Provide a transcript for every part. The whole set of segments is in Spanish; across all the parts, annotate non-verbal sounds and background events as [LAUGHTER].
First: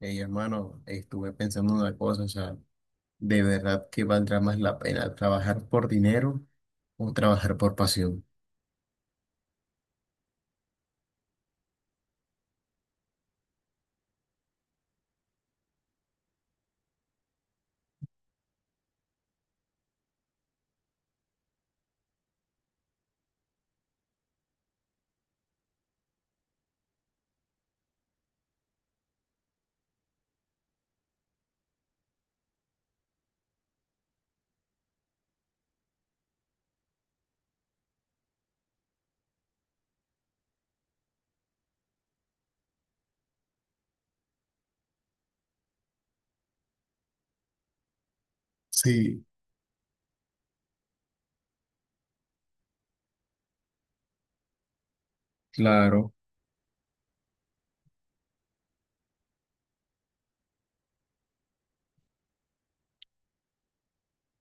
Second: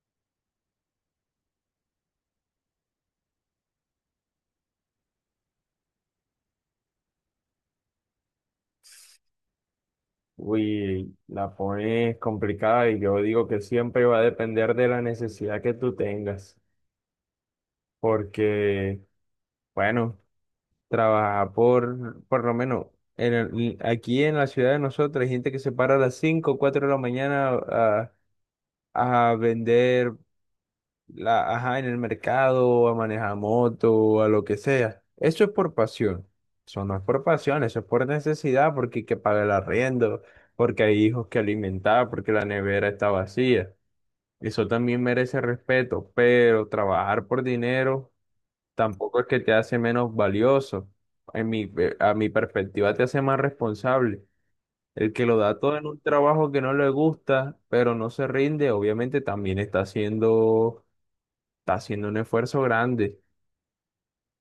Hey, hermano, estuve pensando en una cosa, o sea, ¿de verdad que valdrá más la pena trabajar por dinero o trabajar por pasión? Uy, la pones complicada y yo digo que siempre va a depender de la necesidad que tú tengas, porque, bueno, trabajar por lo menos, aquí en la ciudad de nosotros hay gente que se para a las cinco o 4 de la mañana a vender la, ajá, en el mercado, a manejar moto, a lo que sea. Eso es por pasión. Eso no es por pasión, eso es por necesidad, porque hay que pagar el arriendo, porque hay hijos que alimentar, porque la nevera está vacía. Eso también merece respeto, pero trabajar por dinero tampoco Sí, es que te hace menos valioso. A mi perspectiva te hace más responsable. El que lo da todo en un claro, trabajo que no le gusta, pero no se rinde, obviamente también está haciendo un esfuerzo grande.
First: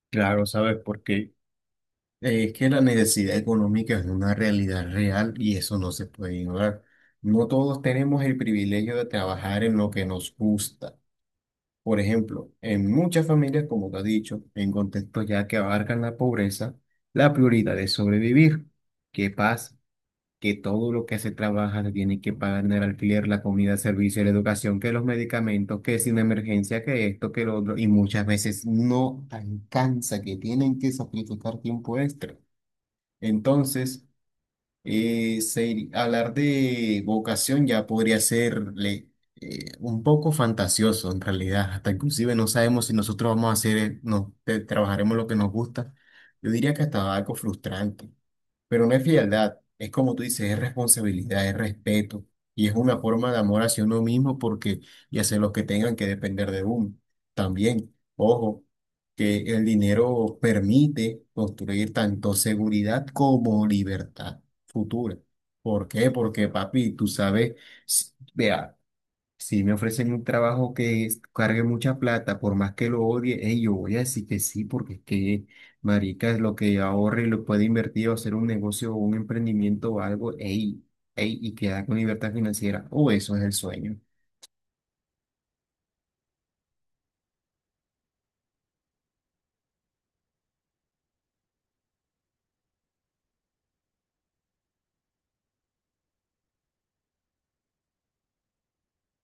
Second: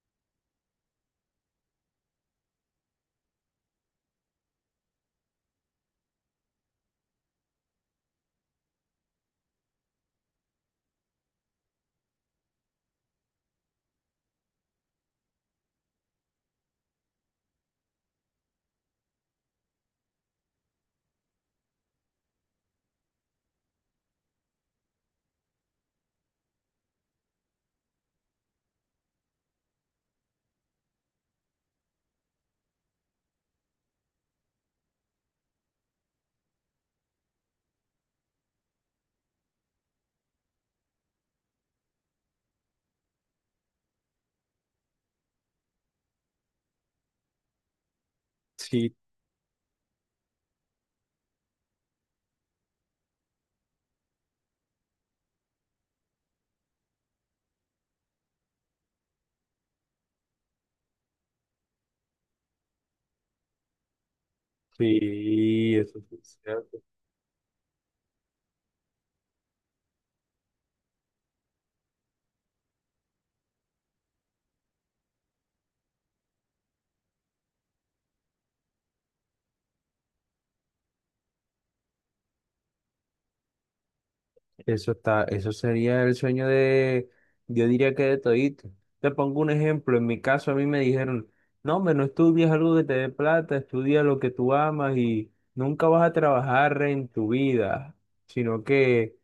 claro, ¿sabes por qué? Es que la necesidad económica es una realidad real y eso no se puede ignorar. No todos tenemos el privilegio de trabajar en lo que nos gusta. Por ejemplo, en muchas familias, como te has dicho, en contextos ya que abarcan la pobreza, la prioridad es sobrevivir. ¿Qué pasa? Que todo lo que se trabaja se tiene que pagar en el alquiler, la comida, el servicio, la educación, que los medicamentos, que sin emergencia, que esto, que lo otro, y muchas veces no alcanza, que tienen que sacrificar tiempo extra. Entonces, hablar de vocación ya podría ser un poco fantasioso en realidad. Hasta inclusive no sabemos si nosotros vamos a hacer, no, trabajaremos lo que nos gusta. Yo diría que hasta algo frustrante, pero no Sí, es frialdad, es como tú dices, es responsabilidad, es respeto y es una forma de amor hacia uno mismo porque y hacia los que tengan que depender de uno. También, ojo, que el dinero permite construir tanto seguridad como libertad futura. sí, ¿Por eso qué? sí es Porque, cierto. papi, tú sabes, vea, si me ofrecen un trabajo que cargue mucha plata, por más que lo odie, ey, yo voy a decir que sí, porque es que, marica, es lo que ahorre y lo puede invertir o hacer un negocio o un emprendimiento o algo, ey, ey, y queda con libertad financiera. O eso es el sueño. Eso está, eso sería el sueño de, yo diría que de todito. Te pongo un ejemplo, en mi caso a mí me dijeron, no, hombre, no estudies algo que te dé plata, estudia lo que tú amas y nunca vas a trabajar en tu vida, sino que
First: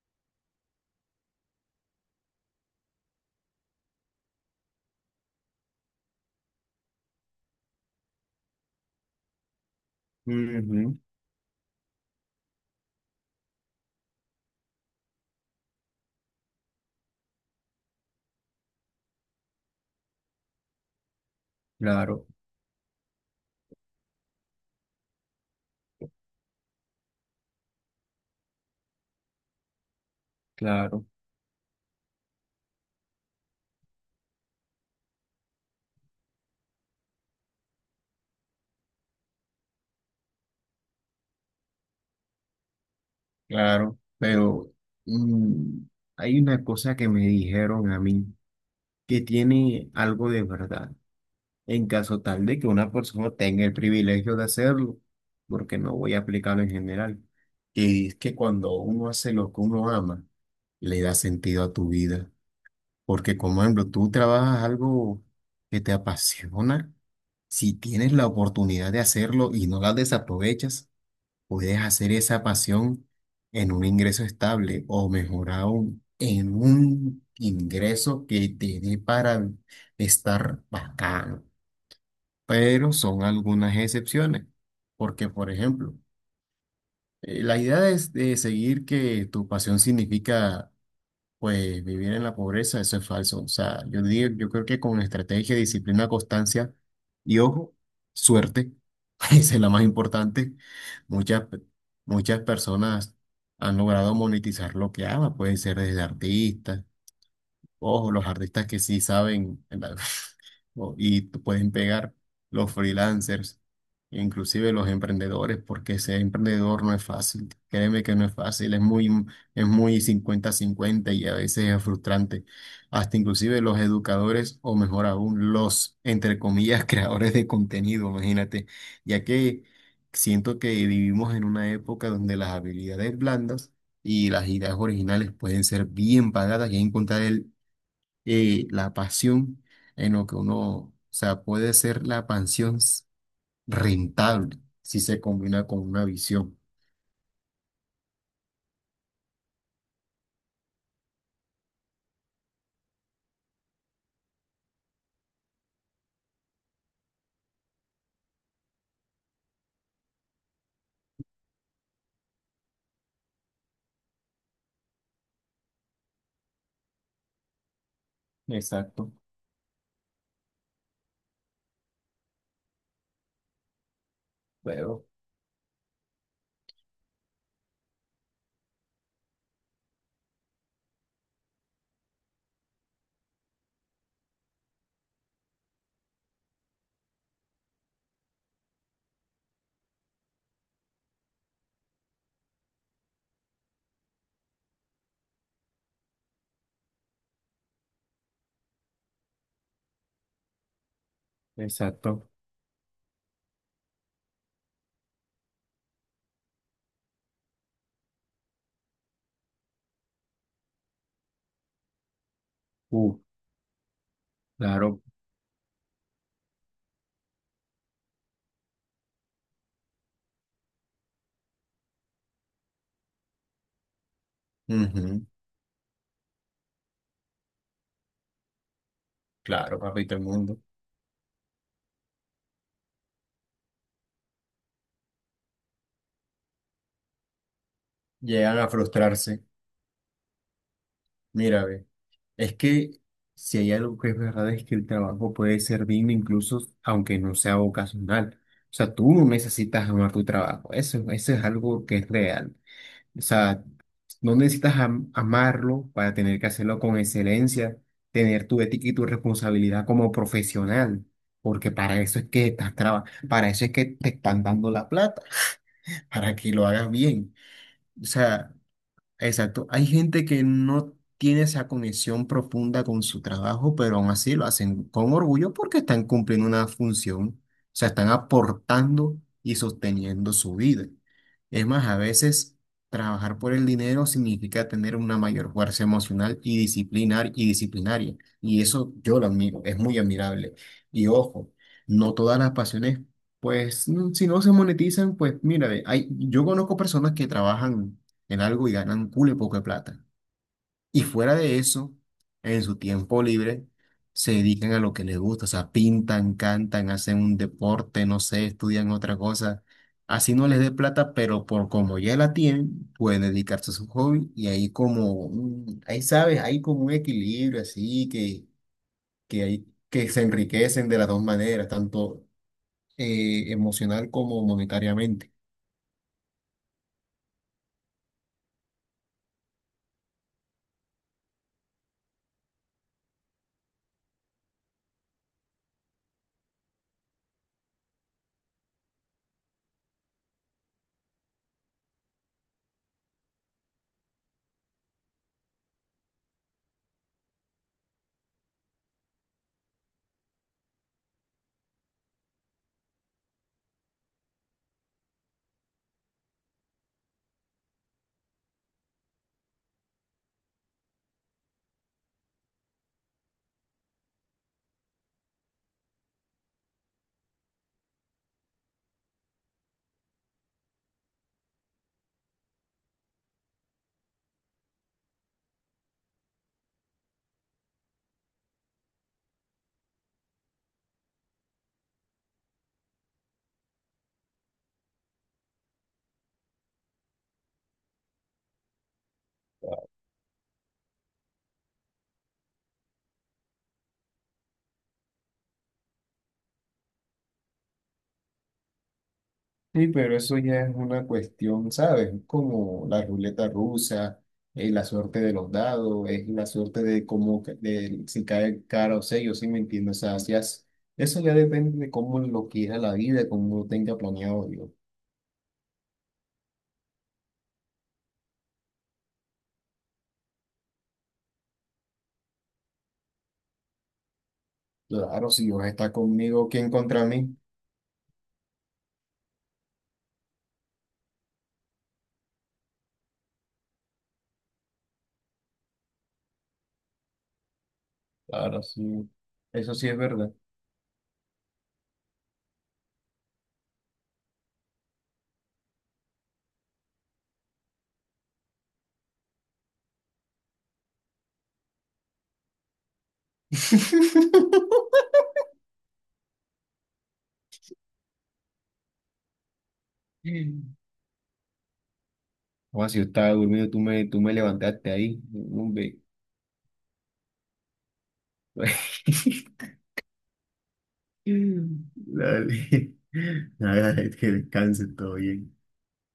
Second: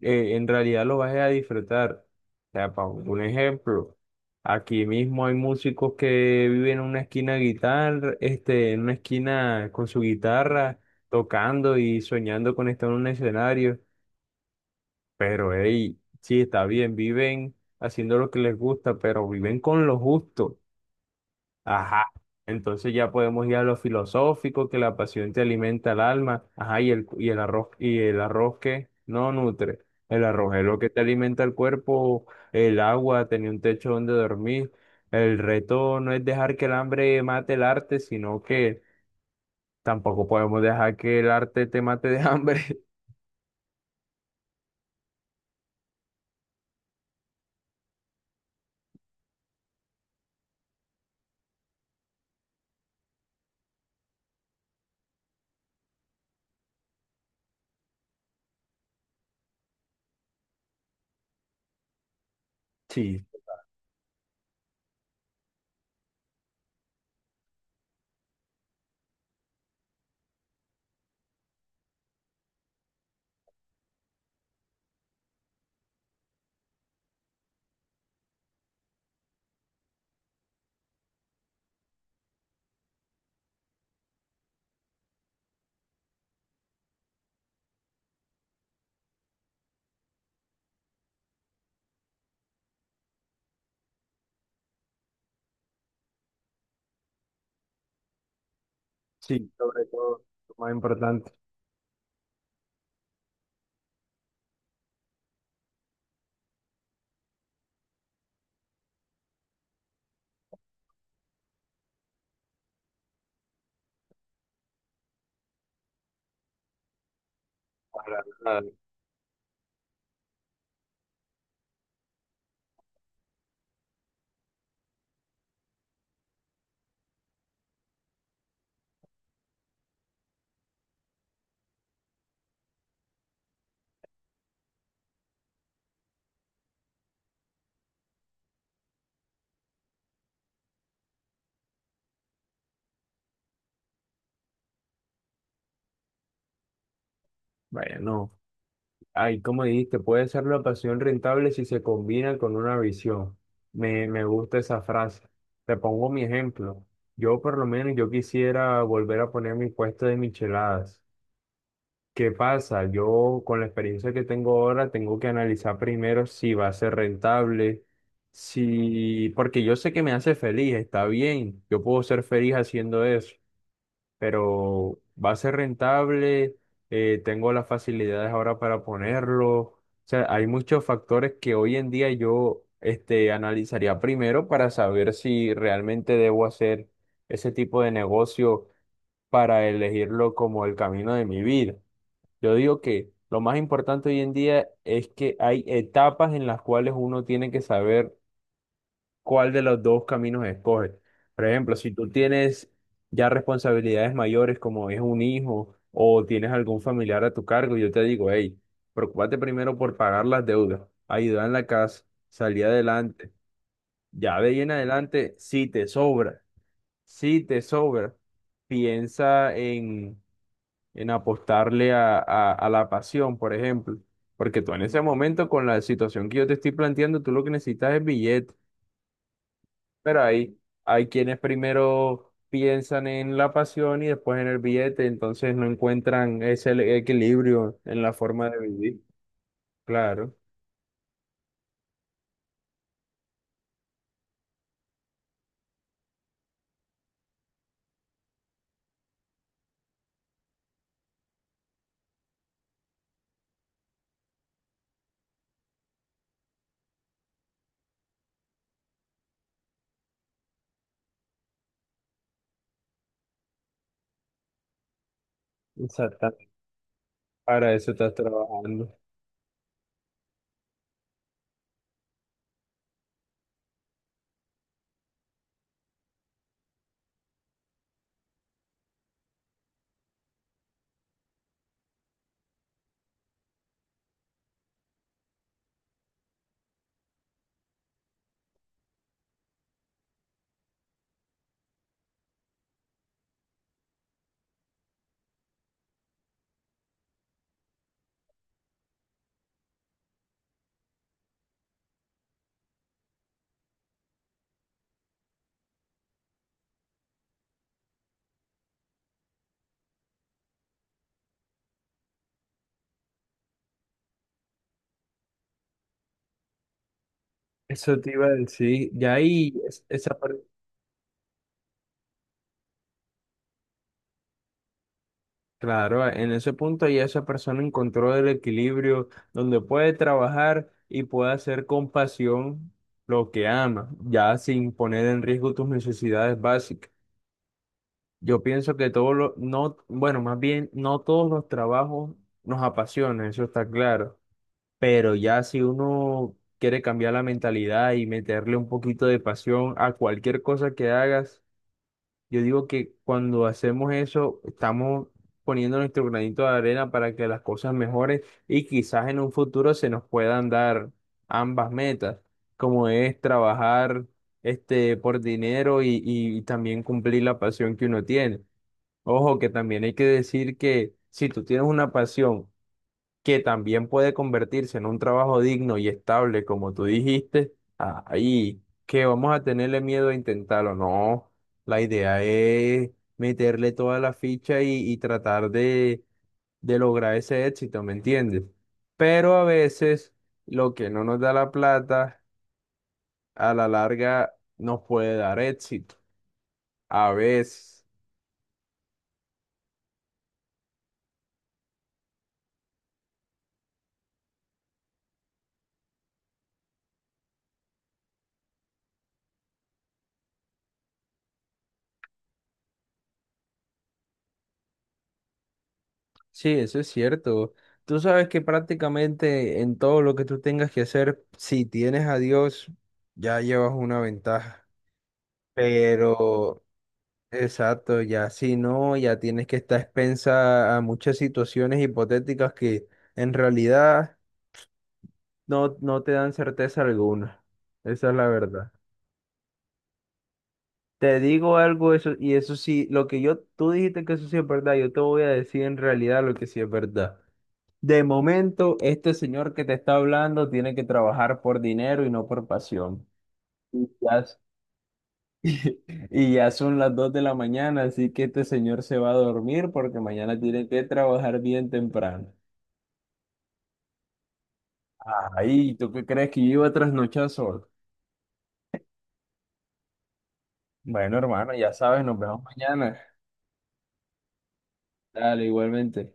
en realidad lo vas a disfrutar. O sea, para un ejemplo, aquí mismo hay músicos que viven en una esquina con su guitarra, Ujú. tocando y soñando con estar en un escenario. Pero hey, sí, está bien, viven haciendo lo que les gusta, pero viven con lo justo. Ajá. Claro, Entonces ya podemos ir a lo filosófico, que la pasión te alimenta el alma. Ajá, y el arroz que no nutre. El arroz es lo que te claro, alimenta el cuerpo, el agua, tener un techo donde dormir. El reto no es dejar que el hambre mate el arte, sino que tampoco podemos dejar que el arte te mate de hambre. [LAUGHS] claro. Pero mm, hay una cosa que me dijeron a mí que tiene algo de verdad. En caso tal de que una persona tenga el privilegio de hacerlo, porque no voy a aplicarlo en general. Y es que cuando uno hace lo que uno ama, le da sentido a tu vida. Sí, Porque, como ejemplo, tú trabajas algo que te apasiona, si tienes la oportunidad de hacerlo y no la desaprovechas, puedes hacer esa pasión en un ingreso estable o mejor aún, en un ingreso que te dé para estar bacán, pero son algunas excepciones, porque por ejemplo, la idea es de seguir que tu pasión significa pues vivir en la pobreza, eso es falso. O sea, yo digo, yo creo que con estrategia, disciplina, constancia y ojo, suerte. [LAUGHS] sí, Esa es la más sobre todo, lo importante. más importante. Muchas, pe- muchas personas han logrado monetizar lo que aman, pueden ser desde artistas. Ojo, los artistas que sí saben, y pueden pegar los freelancers, inclusive los emprendedores, porque ser emprendedor no es fácil. Créeme que Para no es nada. fácil, es muy cincuenta cincuenta y a veces es frustrante. Hasta inclusive los educadores, o mejor aún, los, entre comillas, [LAUGHS] creadores de contenido, imagínate, ya que siento que vivimos en una época donde las habilidades blandas y las ideas originales pueden ser bien pagadas y encontrar el y la pasión en lo que uno, o sea, puede ser la pasión rentable si se combina con una visión. Bueno. Ay, como dijiste, puede ser la pasión rentable si se combina con una visión. Me gusta esa frase. Te pongo mi ejemplo. Yo por lo menos yo quisiera volver a poner mi puesto de micheladas. ¿Qué pasa? Yo con la experiencia que tengo ahora tengo que analizar primero si va a ser rentable, Exacto, si porque yo sé que me hace feliz, está bien. Yo puedo ser feliz haciendo eso, pero pero, va a ser rentable, tengo las facilidades ahora para ponerlo. O sea, hay muchos factores que hoy en día yo analizaría primero para saber si realmente debo hacer ese tipo de negocio para elegirlo como el camino de mi vida. Yo digo que lo más importante hoy en día es que hay etapas en las cuales uno tiene que saber cuál de los dos caminos escoges. Por ejemplo, si tú exacto. tienes ya responsabilidades mayores como es un hijo o tienes algún familiar a tu cargo, yo te digo, hey, preocúpate primero por pagar las deudas, ayudar en la casa, salir Uh, adelante. Ya de ahí en claro. adelante, si te sobra, si te sobra, piensa en, apostarle a la pasión, por ejemplo. Porque tú en ese Ujú. momento, con la situación que yo te estoy planteando, tú lo que necesitas es billete. Claro, papito, el Pero hay, mundo. hay quienes primero piensan en la pasión y después en el billete, entonces no encuentran ese equilibrio en la forma de Llegan a vivir. frustrarse. Claro, Mira, ve, es que si hay algo que es verdad es que el trabajo puede ser digno incluso aunque no sea vocacional. O sea, tú no necesitas amar tu trabajo. Eso es algo que es real. O sea, no necesitas amarlo para tener que hacerlo con excelencia, tener tu ética y tu responsabilidad como profesional, porque para eso es que estás trabajando, para eso es que te están dando la plata, [LAUGHS] para exactamente. que lo hagas bien. Para eso O estás sea, trabajando. exacto. Hay gente que no tiene esa conexión profunda con su trabajo, pero aún así lo hacen con orgullo porque están cumpliendo una función, o sea, están aportando y sosteniendo su vida. Es más, a veces trabajar por el dinero significa tener una mayor fuerza emocional y disciplinar y disciplinaria. Y eso yo lo admiro, es muy admirable. Y ojo, no todas las pasiones, pues, si no se monetizan, pues mira, ve, hay, yo conozco personas que trabajan en algo y ganan cule poco de plata. Y fuera de eso, en su tiempo libre, se dedican a lo que les gusta, o sea, pintan, cantan, hacen un deporte, no sé, estudian otra cosa. Así no les dé plata, pero por como ya la tienen, pueden dedicarse a su hobby y ahí como, ahí sabes, hay como un equilibrio Eso así te iba a que, decir. Ya que ahí, hay, es- que esa, se per- enriquecen de las dos maneras, tanto emocional como monetariamente. Claro, en ese punto ya esa persona encontró el equilibrio donde puede trabajar y puede hacer con pasión lo que ama, ya sin poner en riesgo tus necesidades básicas. Yo pienso que no, bueno, más bien, no todos los trabajos nos apasionan, eso está claro. Pero ya si uno quiere cambiar la mentalidad y meterle un poquito de pasión a cualquier cosa que hagas, yo digo que cuando hacemos eso, estamos poniendo nuestro granito de arena para que las cosas mejoren y quizás en un futuro se nos puedan dar ambas metas, como es trabajar este por dinero y también cumplir la pasión que uno tiene. Ojo, que también hay que decir que si tú tienes una pasión que también puede convertirse en un trabajo digno y estable, como tú dijiste, ahí que vamos a tenerle miedo a intentarlo. No, la idea es meterle toda la ficha y tratar de lograr ese éxito, ¿me entiendes? Pero a veces lo que no nos da la plata, a la larga nos puede dar éxito. A veces. Sí, pero eso ya es una cuestión, ¿sabes? Como la ruleta rusa, la suerte de los dados, es la suerte de cómo, de si cae cara o sello, ¿sí me entiendes? O sea, si has- eso ya depende de cómo lo quiera la vida, cómo lo tenga planeado Dios. Sí, eso es cierto. Tú sabes que prácticamente en todo lo que tú tengas que hacer, si tienes a Dios, ya llevas una ventaja. Claro, si Dios está conmigo, Pero, ¿quién contra mí? exacto, ya si no, ya tienes que estar expensa a muchas situaciones hipotéticas que en realidad no te dan certeza alguna. Esa es la Claro, verdad. sí. Eso sí es verdad. Te digo algo, eso, y eso sí, lo que yo, tú dijiste que eso sí es verdad, yo te voy a decir en realidad lo que sí es verdad. De momento, este señor que te está hablando tiene que trabajar por dinero y no por pasión. Y ya, [LAUGHS] [LAUGHS] y ya son las 2 de la mañana, así que este señor se va a dormir porque mañana tiene que trabajar bien temprano. O si yo estaba durmiendo, tú me levantaste ahí. Ay, ¿tú Hombre. qué crees que yo iba a trasnochar solo? [LAUGHS] Bueno, [LAUGHS] hermano, ya sabes, nos vemos Dale. mañana. [LAUGHS] Nada, que descanse, todo Dale, bien. igualmente.